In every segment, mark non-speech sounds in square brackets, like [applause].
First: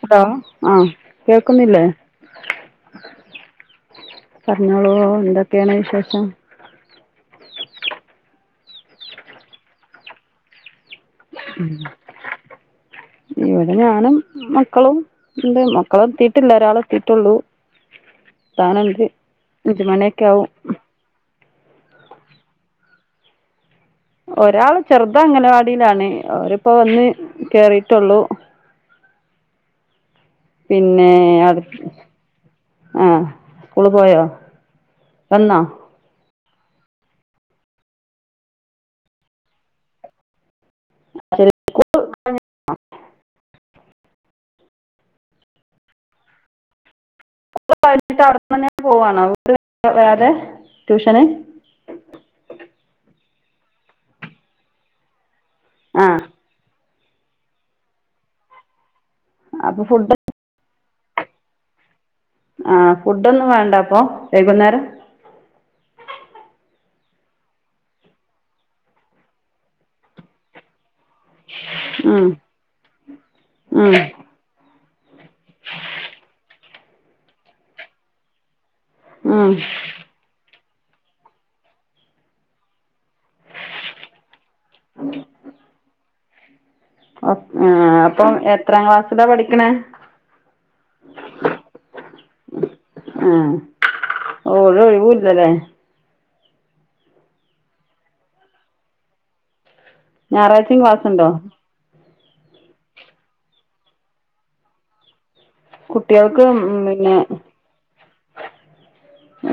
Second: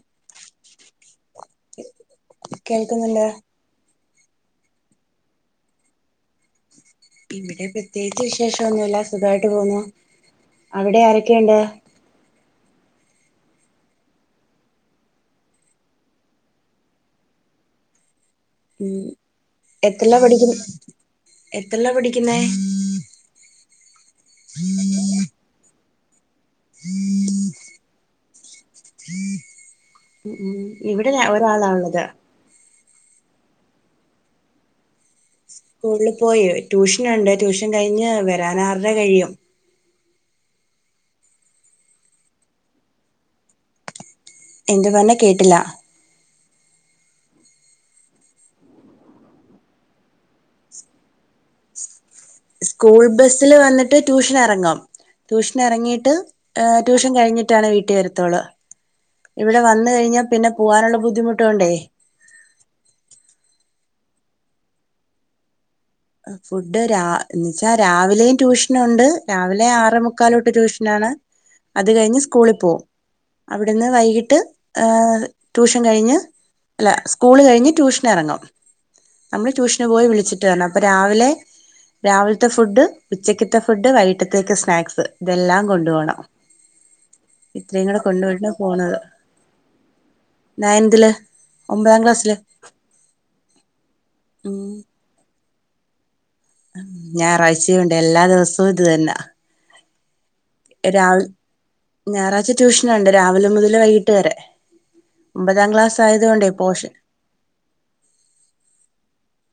Hello ആഹ കേക്കുന്നില്ലേ കേൾക്കുന്നുണ്ട് പറഞ്ഞോളൂ എന്തൊക്കെയാണ് വിശേഷം? ഇവിടെ പ്രത്യേകിച്ച് വിശേഷൊന്നുല്ല സുഖായിട്ട് പോന്നു അവിടെ ആരൊ ക്കെയിണ്ട്.? ഇവിടെ ഞാനും മക്കളും ൻ്റെ മക്കള് എതീട്ടില്ല ഒരാളെതീട്ടെള്ളൂ. ഉം അഞ്ച് എത്രേല്ല മണിയൊക്കെ ആവും പഠിക്കുന്നെ എത്രല്ലാ പഠിക്കുന്ന? ഒരാള് ചെറുതങ്ങനവാടിയിലാണ്. അവരിപ്പോ വന്ന് കേറിട്ടുള്ളൂ ഉം ഉം പിന്നെ ഇവിടെ അടു ഒരാളാ ഉള്ളത് ആഹ സ്കൂള് പോയോ വന്നോ സ്കൂളില് പോയി ട്യൂഷനുണ്ട് ട്യൂഷൻ കഴിഞ്ഞ് വരാനാറര കഴിയും. [unintelligible] എന്തു പറഞ്ഞെ കേട്ടില്ല? [unintelligible] കഴിഞ്ഞിട്ട് അവടെ തന്നെ പോവാണൊ [unintelligible] വേറെ ട്യൂഷന് [inaudible] സ്കൂൾ ബസില് വന്നിട്ട് ട്യൂഷൻ എറങ്ങും ട്യൂഷനറങ്ങിട്ട് ആഹ് ട്യൂഷൻ കഴിഞ്ഞിട്ടാണ് വീട്ടീ വരുത്തുള്ളൂ ഇവിടെ അപ്പൊ വന്ന് ഫുഡ് കഴിഞ്ഞാ പിന്നെ പോവാനുള്ള ബുദ്ധിമുടോണ്ടേയ് ആഹ്‌ ഫുടൊന്നും വേണ്ട അപ്പൊ വൈകുന്നേരം ഫുഡ് രാ ന്നച്ചാൽ രാവിലേം ട്യൂഷന് ഉണ്ട് രാവിലെ ആറമുക്കാലോട്ട് ട്യൂഷനാണ് അത് കഴിഞ്ഞ് ഉം സ്കൂളി പോകും അവിടിന്ന് ഉം വൈകിട്ട് ഏഹ് ട്യൂഷൻ കഴിഞ്ഞ് അല്ല സ്കൂള് കഴിഞ്ഞ് ട്യൂഷൻ എറങ്ങും ഉം നമ്മള് ട്യൂഷന് പോയി വിളിച്ചിട്ട് വരണം അപ്പ രാവിലെ രാവിൽത്തെ ഫുഡ് ഉച്ചക്കത്തെ ഫുഡ് വൈകിട്ടത്തേക്ക് സ്നാക്സ് ഇതെല്ലാം കൊണ്ടു പോണം ആ ഇത്രയും കൂടെ അപ്പൊ എത്രാം ക്ലാസ്സിലാ പഠിക്കണ നയന്തില് ഒമ്പതാം ക്ലാസ്സില്. ആഹ്‌ ഓരു ഒഴിവൂല്ലല്ലേ ഞായറാഴ്ചയുണ്ട് എല്ലാ ദിവസവും ഇത് തന്ന ഞായറാഴ്ച്ചിം ക്ലാസ്ണ്ടോ ഞായറാഴ്ച ട്യൂഷനുണ്ട്. രാവിലെ മുതല് വൈകീട്ട് വെരെ കുട്ടികൾക്കും പിന്നെ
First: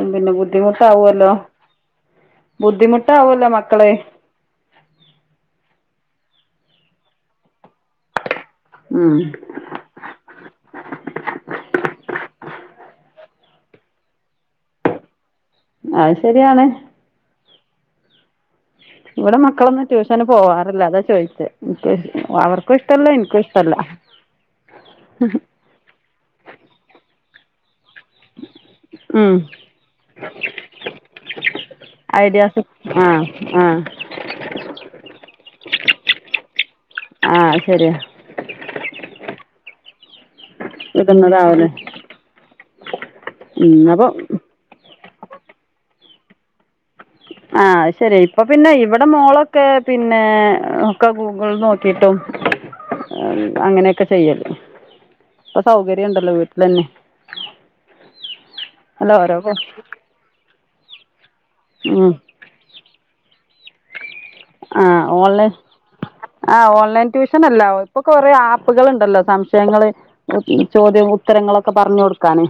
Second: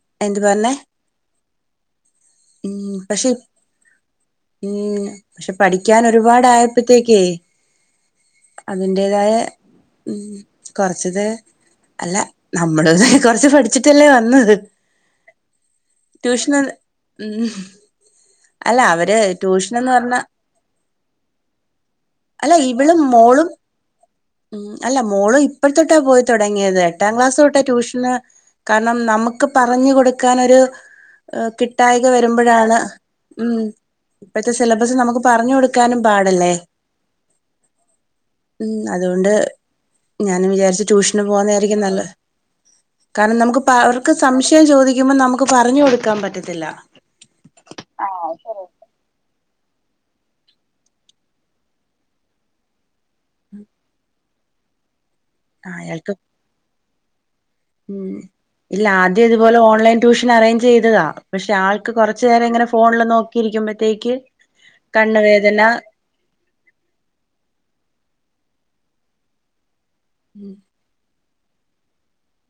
ഉ പിന്നെ എന്ത് പറഞ്ഞേ ബുദ്ധിമുട്ടാവല്ലോ ഉം പക്ഷെ ബുദ്ധിമുട്ടാവല്ലോ മക്കളെ ഉം പക്ഷെ പഠിക്കാൻ ഒരുപാടായപ്പത്തേക്കേയ്യ് ഉം അതിന്റെതായ കൊറച്ചിത് അല്ല നമ്മള് തെയ് കൊറച്ച് പഠിച്ചിട്ടല്ലേ വന്നത് അത് ട്യൂഷന് ശരിയാണ് മംഹ്‌ ഇവടെ മക്കളൊന്നും ട്യൂഷന് പോവാറില്ല അതാ ചോയിചെ അവർക്കും ഇഷ്ടല്ല ഇനിക്കും ഇഷ്ട ല്ല മം അല്ല മോള് ഇപ്പഴുത്തോട്ടാ പോയി തൊടങ്ങിയത് എട്ടാം ക്ലാസ് തൊ ട്യൂഷന് കാരണം ഉം നമുക്ക് പറഞ്ഞു കൊടുക്കാനൊരു കിട്ടായിക ഐഡിയാസ് വരുമ്പഴാണ് ആഹ് മം ആഹ് പ്പത്തെ സിലബസ് നമുക്ക് പറഞ്ഞു കൊടുക്കാനും പാടല്ലേ. ആഹ്. ശരിയാ ഉം അതുകൊണ്ട്. ഞാനും വിചാരിച്ച് ട്യൂഷന് വിടുന്നതാവൂലേ പോന്നയായിരിക്കും നല്ല കാരണം നമുക്ക് പ ഉം അവർക്ക് അപ്പം സംശയം ചോദി യുമ്പം നമുക്ക് പറഞ്ഞു കൊടുക്കാൻ പറ്റത്തില്ല. ആഹ് അത്ശര്യ ഇപ്പ പിന്നെ ഇവിടെ മോള്. ക്കെ പിന്നെ ഒക്കെ ഗൂഗിൾ നോക്കിട്ടും അങ്ങനെയൊക്കെ ചെയ്യല് ഇപ്പൊ ആഹ് സൗകര്യം അയാൾക്ക് ഉണ്ടല്ലോ വീട്ടിലന്നെ ഉം ഇല്ല അല്ല ആദ്യം ഓരോ ഇതുപോലെ ഓൺലൈൻ ട്യൂഷൻ അറേഞ്ച് ചെയ്തതാ പക്ഷെ ആൾക്ക് ഉം കൊറച്ചു നേരം ഇങ്ങനെ ഫോണില് നോക്കിയിരിക്കുമ്പോഴത്തേക്ക് കണ്ണ് വേദന ആഹ ഓൺലൈൻ ട്യൂഷൻ അല്ല ഇപ്പൊ കൊറെ ആപ്പ് പ്പുകളുണ്ടല്ലോ സംശയങ്ങള് ഉം ചോദ്യം ഉത്തരങ്ങളൊക്കെ പറഞ്ഞു കൊടുക്കാന്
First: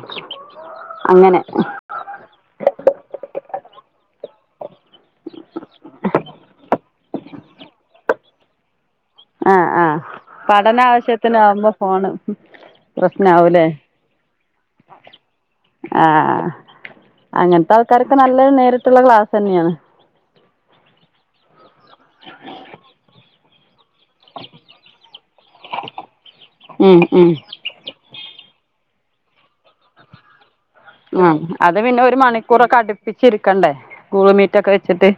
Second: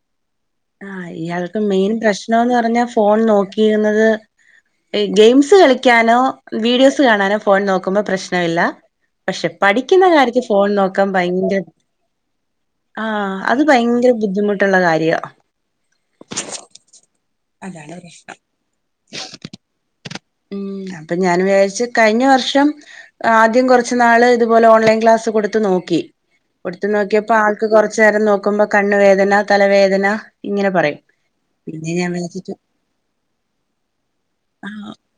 ആഹ അങ്ങനെ ഇയാൾക്ക് മെയിൻ പ്രശ്നംന്ന് പറഞ്ഞാ ഫോൺ നോക്കിയിരുന്നത് ഗെയിംസ് കളിക്കാനോ വീഡിയോസ് കാണാനോ ഫോൺ നോക്കുമ്പോ പ്രശ്ന ഇല്ല പക്ഷെ ആ ആ പഠിക്കുന്ന കാര്യത്തിൽ ഫോൺ പഠന നോക്കാൻ ഭയങ്കര ആവശ്യത്തിനാവുമ്പോ ഫോണ് ആ അത് പ്രശ്നാവൂലേ ഭയങ്കര ബുദ്ധിമുട്ടുള്ള കാര്യ ആഹ അങ്ങനത്തെ അതാണ് ആൾക്കാരൊക്കെ പ്രശ് നല്ല നേരിട്ടുള്ളൊരു ക്ലാസ് ന്നെയാണ് ഉം അപ്പൊ ഞാൻ വിചാരിച് കഴിഞ്ഞ വർഷം ആദ്യ ആദ്യം കോറച്ച് നാള് ഇതുപോലെ ഓൺലൈൻ ക്ലാസ് കൊടുത്ത് നോക്കി കൊടുത്തു ഉം ഉം നോക്കിയപ്പോ ആൾക്ക് കൊറച്ച് നേരം നോക്കി ക്കുമ്പം കണ്ണ് വേദന തലവേദന ഇങ്ങനെ പറയും ഉ അത് പിന്നെ ഞാൻ ഒരു വിചാരിച്ചു മണിക്കൂറൊക്കെ അടുപ്പിച്ചിരിക്കണ്ടേ ഗൂഗിൾ മീറ്റൊക്കെ ആഹ് വെച്ചിട്ട്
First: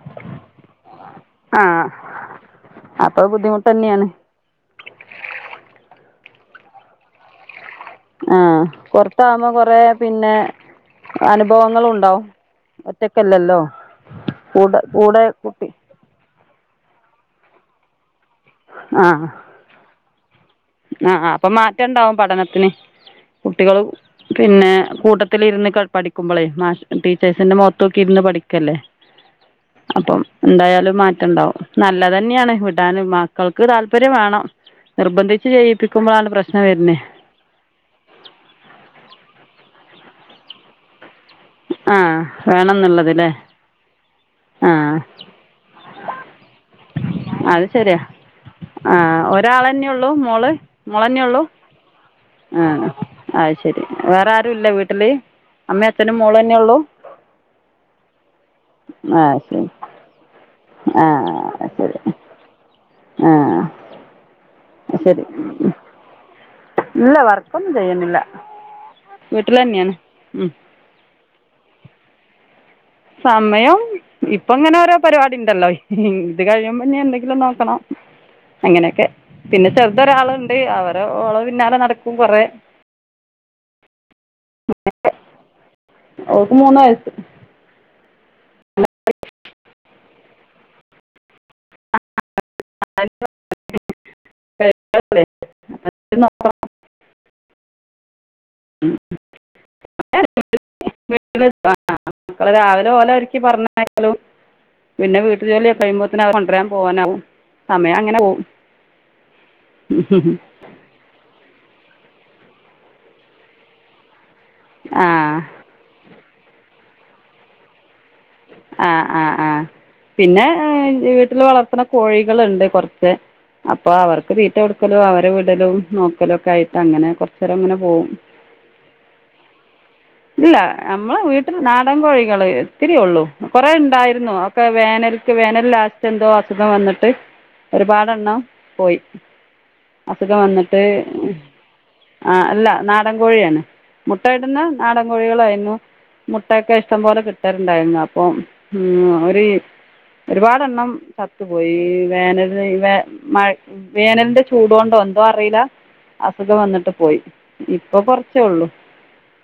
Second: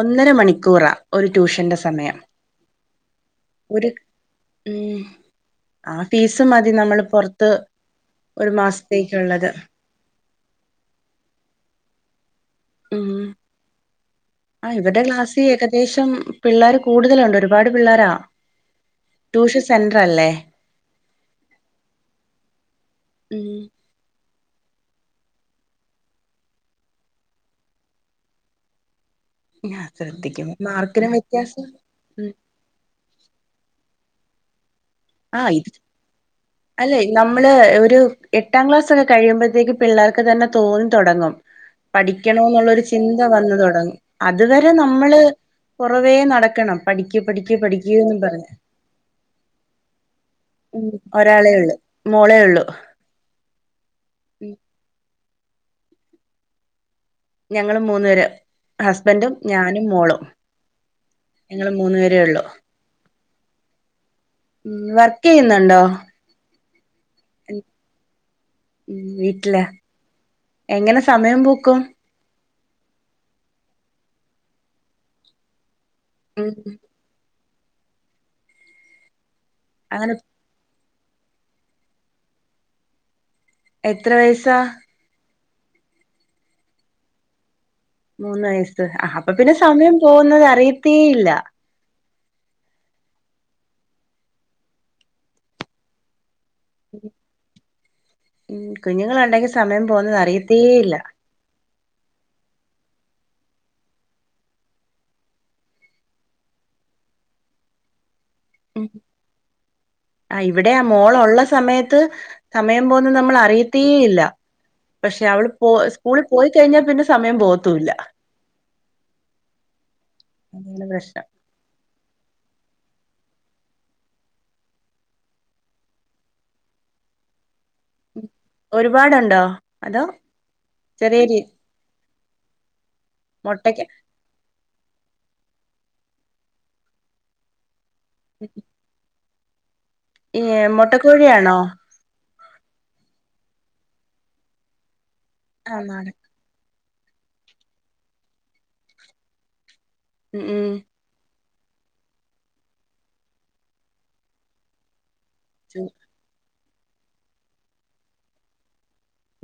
ഒന്നര മണിക്കൂറാ ഒരു ട്യൂഷന്റെ ആഹ് സമയം അപ്പൊ ബുദ്ധിമുട്ട് ഒര് തന്നെയാണ് ഉം ആ ഫീസ് മതി നമ്മള് പോറത്ത് ആഹ പുറത്താകുമ്പോ കൊറെ പിന്നെ അനുഭവങ്ങളും ഉണ്ടാവും. ഉം ഒറ്റക്കല്ലല്ലോ? ആ കൂടെ ഇവരുടെ കൂടെ ക്ലാസ്സിൽ കുട്ടി ഏകദേശം പിള്ളേർ കൂടുതലുണ്ട് ഒരുപാട് പിള്ളോരാ. ട്യൂഷൻ സെന്റർ അല്ലേ? ആ ആ അപ്പൊ മാറ്റംണ്ടാവും പഠനത്തിന് ഉം കുട്ടികള് പിന്നെ കൂട്ടത്തിൽ ഇരുന്ന് ക പഠിക്കുമ്പോളേ മാഷ് ടീച്ചേഴ്സിന്റെ മുഖത്തൊക്കി ഇരുന്ന് പഠിക്കല്ലേ? ഉം. അപ്പം എന്തായാലും മാറ്റംണ്ടാവും ഉം നല്ലതന്നെയാണ് വിടാന് മക്കൾക്ക് താല്പര്യം വേണം. ആ നിർബന്ധിച്ച് ഇത് ചെയ്യിപ്പിക്കുമ്പോഴാണ് പ്രശ് അല്ലെ നമ്മള് ഒരു എട്ടാം ക്ലാസ്ഒക്കെ കഴിയുമ്പോഴത്തേക്ക് പിള്ളേർക്ക് തന്നെ തോന്നി തുടങ്ങും. ആ പഠികണോ എന്നുള്ള ഒരു വേണംന്നുള്ളത് ചിൻന്ത ല്ലേ വന്നു തുടങ്ങും അതുവരെ ആ നമ്മള്. കുറവേ നടക്കണം. പഠിക്ക് പഠിക്ക് അത് ശരിയാ പഠിക്കൂന്ന് പറഞ്ഞ് ആഹ ഒരാളന്നെ ഉള്ളൂ മോള് ഉം മോള ന്നെഒള്ളൂ ഒരാളെ ഉള്ളു മോളേ ആ ഉള്ളു ആ അയ്ശരി വേറെ ആരു ഉം ഇല്ല വീട്ടില്. അമ്മേ അച്ഛനും മോള് തന്നെ ഉള്ളു? ഞങ്ങള് മൂന്ന് പേര ആ ഹസ്ബൻറും ശരി ഞാനും മോളും. ഞങ്ങള് മൂന്നു പേരെ ഉള്ളു. ആഹ. ഉം വർക്ക് ചെയ്യുന്നുണ്ടോ? ഇല്ല വർക്കൊന്നും ചെയ്യുന്നില്ല. ഉഉം വീട്ടിൽ വീട്ടില തന്നെയാണ് ഉം എങ്ങനെ സമയം പൂക്കും. സമയം ഇപ്പ ഇങ്ങനെ ഓരോ പരിപാടി ഉണ്ടല്ലോ ഹി ഹി ഇത് ഉം കഴിയുമ്പോ ഞാൻ എന്തെങ്കിലും നോക്ക ക്കണം അങ്ങനെയൊക്കെ പിന്നെ അങ്ങനെ ചെറുതൊരാളുണ്ട് അവർ ഹെ ഓള പിന്നാലെ നടക്കും കൊറെ. എത്ര വയസാ? ഓക്ക് മൂന്ന് വയസ്സ്. മൂന്ന വയസ്സ് ആ അപ്പൊ പിന്നെ സമയം പോകുന്നത് അറിയത്തേയില്ല. [unintelligible] [unintelligible] ഉം ഉം കുഞ്ഞുങ്ങളൾ ഉണ്ടങ്കിൽ സമയം പോവുന്നത് അറിയത്തേ ഇല്ല. ഓല ഒരിക്കി പറഞ്ഞായ്ക്കലും. പിന്നെ വീട്ടു ജോലികഴിയുമ്പോത്തിന് അവരെ കൊണ്ടരാൻ പോകാനാവും സമയം അങ്ങനെ പോവും ഉം ആ ഇവിടെ ആ മോള് ഉള്ള സമയത്ത്. സമയം പോകുന്നത് നമ്മൾ അറിയത്തെ ഇല്ല പക്ഷെ ആ അവള് പോ സ്കൂളിൽപോ പോയി കഴിഞ്ഞാൽ പിന്നെ സമയം പോവാത്തൂല്ല. ആ ആഹ് ആഹ് പിന്നെ അതാണ് ഏഹ് പ്രശ്നം വീട്ടില് വളർത്തണ കോഴികളെണ്ട് കൊർത്ത് അപ്പൊ അവർക്ക് തീറ്റ കൊടുക്കലും അവരെ വിടലും നോക്കലും ഒക്കെ ആയിട്ട് അങ്ങനെ കൊറച്ചേരങ്ങനെ പോവും ഒരുപാടുണ്ടോ അതോ ഇല്ല നമ്മളെ ചെറിയ രീ വീട്ടിൽ നാടൻ കോഴി കള് ഇത്തിരി ഒള്ളൂ കൊറേ മുട്ടക്ക് ഇണ്ടായിരുന്നു ഒക്കെ വേനൽക്ക് വേനൽ ലാസ് റ്റ് എന്തോ അസുഖം വന്നിട്ട് ഒരുപാട് എണ്ണം പോയി. അസുഖം വന്നിട്ട് ഉം. മുട്ടക്കോഴിയാണോ ആ അല്ല നാടൻ കോഴിയാണ് മുട്ടയിടുന്ന നാടൻ കോഴികളായിരുന്നു ആ നാടൻ മുട്ടയൊക്കെ ഇഷ്ട്ടം പോലെ കിട്ടലിണ്ടായിരുന്നു അപ്പം ഉം ഒര് ഉം ഒരുപാടെണ്ണം ഉം ച ത്ത് ‌ പോയി വേനല് വേ മഴ വേനൽന്റെ ചൂടോണ്ട് എന്താ അറിയില്ല അസുഖം വന്നിട്ട് പോയി ഇപ്പ കൊറച്ചേ ഉള്ളു.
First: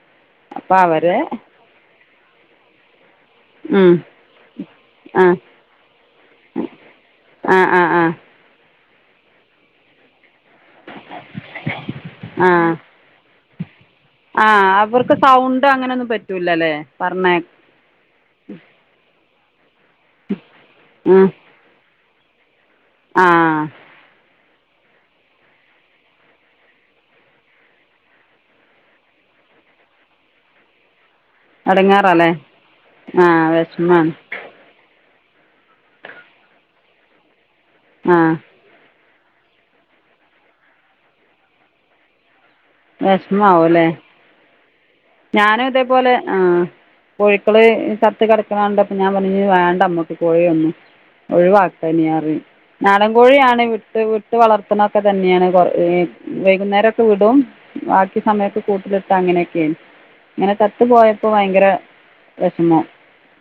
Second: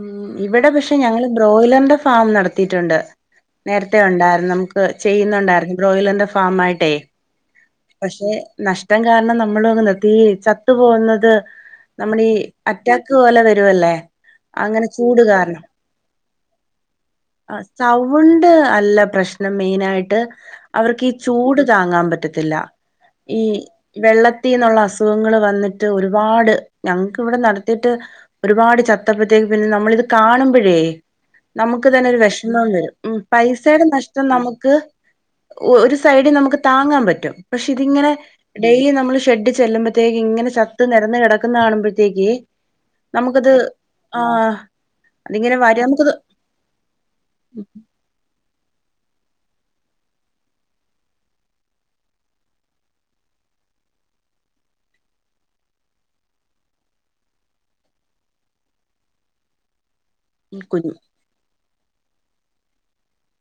ഉം ഇവിടെ പക്ഷെ ഞങ്ങള് ബ്രോയിലറിന്റെ ഫാം നടത്തിയിട്ടൊണ്ട്. ഉം നേരത്തെ ഒണ്ടായിരുന്നു നമുക്ക് ആ ചെയ്യുന്നുണ്ടായിരുന്നു ബ്രോയിലറിന്റെ ഫാം ആയിട്ടെ ആ ആ ആ പക്ഷെ നഷ്ടം കാരണം നമ്മളങ്ങനെ ഒത്തീ ചത്തു പോകുന്നത് നമ്മളീ ആ അറ്റാക്ക് പോലെ വരുവല്ലേ ആ അങ്ങനെ അവർക്ക് ചൂട് കാരണം. സൗണ്ട് അങ്ങനെയൊന്നും പറ്റില്ല അല്ലേ പറഞ്ഞ അ സൗണ്ട് അല്ല പ്ര ശ്‍നം മെയിനായിട്ട് അവർക്ക് ഈ ചൂട് താങ്ങാൻ പ റ്റത്തില്ല ആ ഈ ആ വെള്ള ത്തീന്നുള്ള അസുഖങ്ങള് വന്നിട്ട് ഒരുപാട് ഞങ്ങക്ക് ഇവിടെ നടത്തിയിട്ട് ഒരുപാട് ചത്തപ്പത്തേ ക്ക് പിന്നെ നമ്മളിത് കാണുമ്പഴേ നമുക്ക് തന്നെ ഒരു എടങ്ങേറാല്ലേ വിഷമം വരും ഉം ആഹ് പൈസയുടെ വെഷമാണ് നഷ്ടം നമുക്ക് ഒരു സൈഡിൽ നമുക്ക് താങ്ങാൻ പറ്റും പക്ഷെ ഇതിങ്ങനെ ആഹ് ഡെയിലി നമ്മള് ഷെഡിൽ ചെല്ലുമ്പത്തേക്ക് ഇങ്ങനെ ചത്ത് നിരന്ന് കിടക്കുന്നത് കാണുമ്പഴത്തേക്കേ വെഷമാവു അല്ലെ അതിങ്ങനെ ഞാനും വര ഇതേപോലെ നമുക്കത് ആ കോഴിക്കള് ചത്ത് കിട ക്കണ കണ്ടപ്പാ ഞാൻ പറഞ്ഞ് വേണ്ട അമ്മക്ക് കോഴി ഒന്നും ഒഴിവാക്കാനാ പറഞ്ഞു. നാടൻ കോഴിയാണ് വിട്ട് വിട്ട് വളർത്തണൊക്കെ തന്നെയാണ് കൊറ ഏഹ് വൈകുന്നേരൊക്കെ വിടും. ബാക്കി സമയത്ത് കൂട്ടിലിട്ട അങ്ങനെയൊക്കെയാണ് അങ്ങനെ ചത്ത് കുഞ്ഞ് പോയപ്പോ ഭയങ്കര വെഷമാവും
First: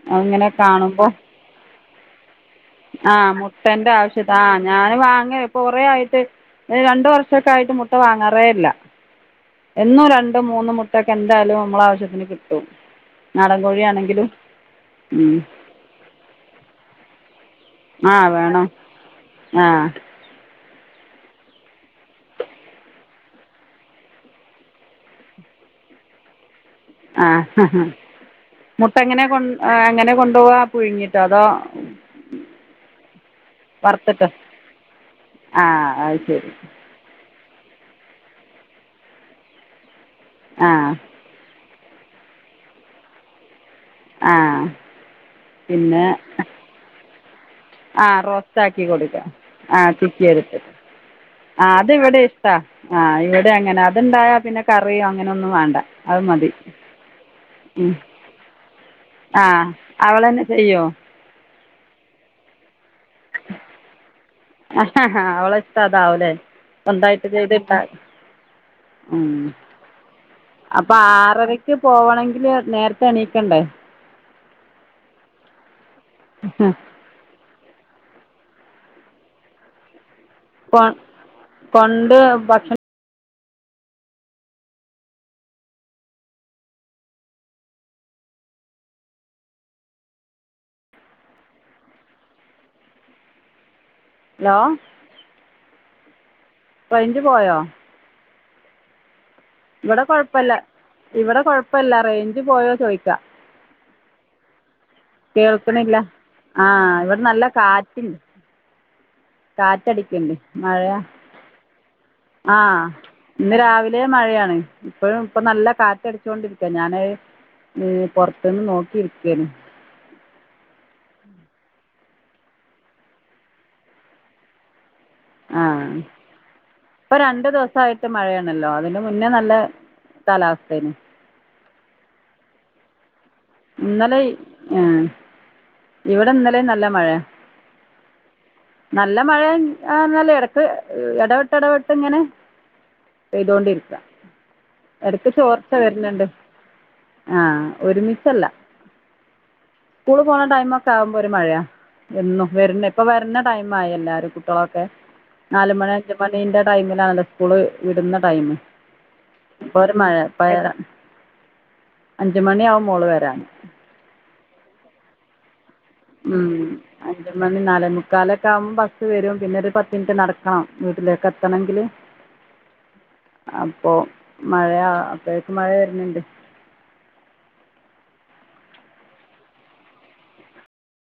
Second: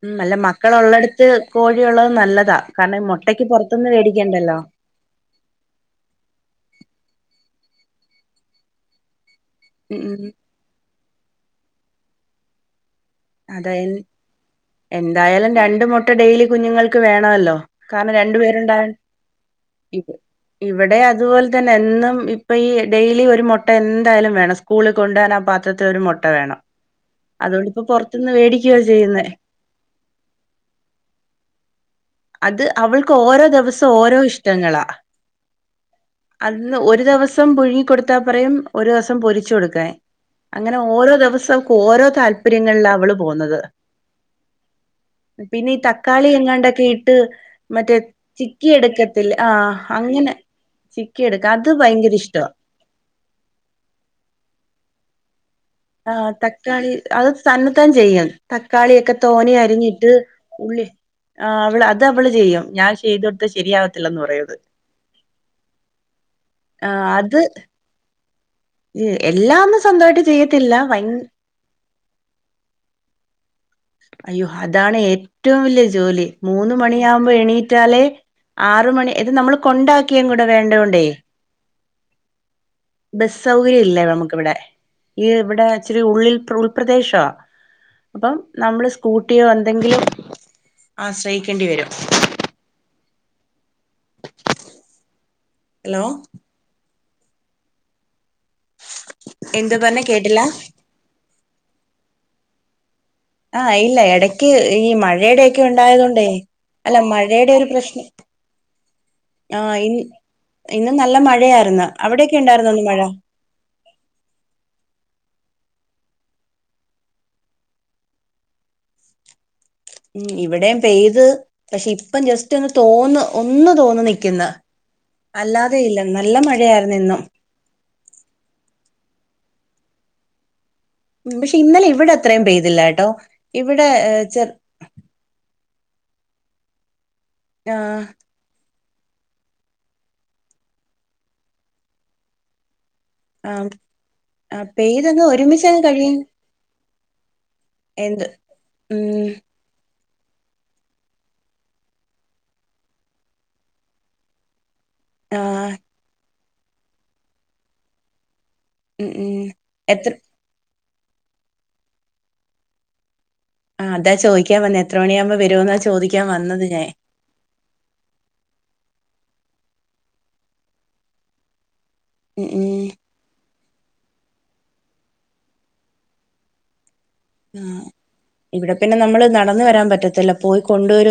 ഉം അല്ല മക്കള ഉള്ളടുത്ത് കോഴിയുള്ളത് നല്ലതാ കാരണംഈ മുട്ടക്ക് പൊറത്തൂന്ന് മേടിക്കണ്ടല്ലോ ഞാന് വാങ്ങ ഇപ്പൊ കൊറേ ആയിട്ട് രണ്ട് വർഷൊക്കെ ആയിട്ട് മുട്ട വാങ്ങാറേ ഇല്ല. ഉം എന്നും ഉം രണ്ടും മൂന്നും മുട്ടയൊക്കെ എന്തായാലും നമ്മളാവശ്യത്തിന് കിട്ടും. നാടൻ അതെ കോഴിയാണെങ്കിലും ഉം എന്തായാലും രണ്ട് മുട്ട ഡെയിലി കുഞ്ഞുങ്ങൾക്ക് വേണമല്ലോ കാരണം ആ രണ്ടു വേണം പേരുണ്ടായൻ ആ ഇത് ഇവിടെ അതുപോലെ തന്നെ എന്നും ഇപ്പൊ ഈ ഡെയിലി ഒരു മുട്ട എന്തായാലും വേണം സ്കൂളിൽ കൊണ്ടുപോവനാവുമ്പ പാ ത്രത്തി ഒരു മൊട്ട വേണം. ആ ഹ ഹ അതുകൊണ്ടിപ്പോ പുറത്തുനിന്ന് മേടിക്കുവ മുട്ട എങ്ങനെ ചെയ്യുന്നേ കൊ എങ്ങനെ കൊണ്ടുപോവാ പുഴുങ്ങിട്ടോ അതോ അത് അവൾക്ക് ഓരോ ദിവസം ഓരോ വറുത്തിട്ടോ ഇഷ്ടങ്ങളാ ആ അത് ശരി അന്ന് ഒരു ദിവ സം പുഴങ്ങി കൊടുത്താ പറയും ഒരു ദിവസം പൊരിച്ച കൊടുക്കാൻ ആ അങ്ങനെ ഓരോ ദിവസവും ഓരോ താല്പര്യങ്ങളില അവള് പോകുന്നത്. ആ പിന്നെ ഈ തക്കാളി എങ്ങാണ്ടൊക്കെ ഇട്ട് മറ്റേ ആ ചിക്കി റോസ്റ്റാക്കി കൊടുക്കാം എടുക്കത്തില്ലെ ആ ചിക്കി അങ്ങനെ എടുത്തിട്ട് ചിക്കി എടുക്ക ആ അത് ഭയങ്കര ഇവിടേം ഇഷ്ടവാ ഇഷ്ടാ ആഹ് ഇവിടെ അങ്ങനെ അതിണ്ടായ പിന്നെ കറി അങ്ങനെ ഒന്നും വേ ആ തക്കാളി അത് തന്നത്താൻ ഉം. ചെയ്യും തക്കാളി ഒക്കെ ആ തോനെ അരിഞ്ഞിട്ട് അവൾ തന്നെ ഉ റ്റ് ചെയ്യുമോ ആ അവള് അത് അവള് ചെയ്യും ഞാൻ ചെയ്ത് കൊടുത്ത ശരിയാവത്തില്ലന്ന് പറയും അത് ആ അവള ഇഷ്ട അതാവലേ ആഹ് എന്തായിട്ട് അത് ചെയ്തിട്ട ഉ എല്ലാന്നും സ്വന്തമായിട്ട് ചെയ്യത്തില്ല അപ്പൊ ഭയ ആറരക്ക് പോവണെങ്കില് നേരത്തെ എണീ അയ്യോ അതാണ് ഏറ്റവും വലിയ ജോലി. മൂന്ന് മണിയാവുമ്പ എണീ റ്റാലേ ആറു മണി ഇത് നമ്മള് കൊണ്ടാ ക്കീം കൂടെ കൊ വേണ്ടോണ്ടേ കൊണ്ട് ഭക്ഷണം ബസ് സൗകര്യം ഇല്ലേ നമുക്കിവിടെ ഈ ഇവിടെ ഇച്ചിരി ഉള്ളിൽ ഉൾപ്രദേശോ അപ്പം നമ്മള് സ്കൂട്ടിയോ എന്തെങ്കിലും ആശ്രയിക്കേണ്ടി വരും [inaudible] ഹലോ ഹലോ റഴിഞ്ച് പോയോ എന്ത് ഇവിടെ പറഞ്ഞെ കേട്ടില്ല കൊഴപ്പില്ല ഇവിടെ കൊഴപ്പല്ല റേഞ്ച് പോയോ ചോയിക്കാ ആഹ ഇല്ല ഇടക്ക് ഈ മഴയുടെൊക്കെ കേൾക്കണില്ല ഉണ്ടായത കൊണ്ടേ ആ അല്ല ഇവിടെ നല്ല മഴയുടെ ഒരു പ്രശ്നം കാറ്റുണ്ട് ആഹ് ഇ കാറ്റടിക്കുന്നുണ്ട് ഇന്ന് മഴ നല്ല മഴയായിരുന്നു അവിടെൊക്കെ ഉണ്ടായിുന്ന ഒന്ന് മഴ മഴയ ഇപ്പഴും ഇപ്പൊ നല്ല കാറ്റടിച്ചോണ്ടിരിക്ക ഞാൻ പോർതിന്ന് നോക്കിയിരിക്കനു ഉ ഇവിടെയും പെയ്ത് പക്ഷെ ഇപ്പം ജസ്റ്റ് ഒന്ന് തോന്ന ഒന്ന് തോന്ന നിക്കുന്ന ആഹ ഇപ്പൊ ഇന്നും രണ്ടു ദിവസായിട്ട് മഴയാണല്ലോ അതിനും [unintelligible] മുന്നേ നല്ല കാലാവസ്ഥേന് പക്ഷെ ഇന്നലെ ഇവിടെ അത്രയും പെയ്തില്ലാ കേട്ടോ ഇവിടെ ഇന്നലെ ചെർ ആ [unintelligible] ഇവിടെ ഇന്നലെ നല്ല മഴയ ആഹ നല്ല മഴ ആ നല്ല ഇടക്ക് ഇടവിട്ട് ഇടവിട്ട് ഇങ്ങനെ ആഹ് പെയ്തോണ്ടിരിക്ക ആഹ് പെയ്തങ്ങ് എടക്ക് ചോർച്ച ഒരുമിച്ചങ്ങ് കഴിയും വരുന്നുണ്ട് ആ ഒരുമി ഉ സ്കൂളിൽ പോകാൻ ടൈം ഒക്കെ ആകുമ്പോ ഒരു മഴയാ വ വരുന്ന ഇപ്പൊ വരുന്ന ടൈം ആയി എല്ലാരും കുട്ടികളൊക്കെ ആഹ് നാലുമണി അഞ്ച മണിന്റെ ടൈമിലാണല്ല സ്കൂള് വിടുന്ന ടൈം ഇ ഉം ഉം പ്പോ ഒരു എത്ര മഴ ഇപ്പൊ അഞ്ചുമണി ആക്കും മോള് വരാണ് അതാ ചോദിക്കാൻ വന്നത് എന്ത്ര മണിയാകും വരുന്ന് ചോദിക്കാൻ ഉ അഞ്ചു മണി നാല മുക്കാലൊക്കെ ആവുമ്പ [unintelligible] വരും പിന്നെ ഒരു പത്ത് മിനിറ്റ് നടക്കണം വീട്ടിലേക്ക് എത്തണമെങ്കില് മ്മ് അപ്പൊ മഴയാ അപ്പോഴേക്ക മഴ വരുന്നുണ്ട് ആ ഇവിടെ പിന്നെ നമ്മള് നടന്ന വരാൻ പറ്റത്തില്ല പോയി കൊണ്ടുവര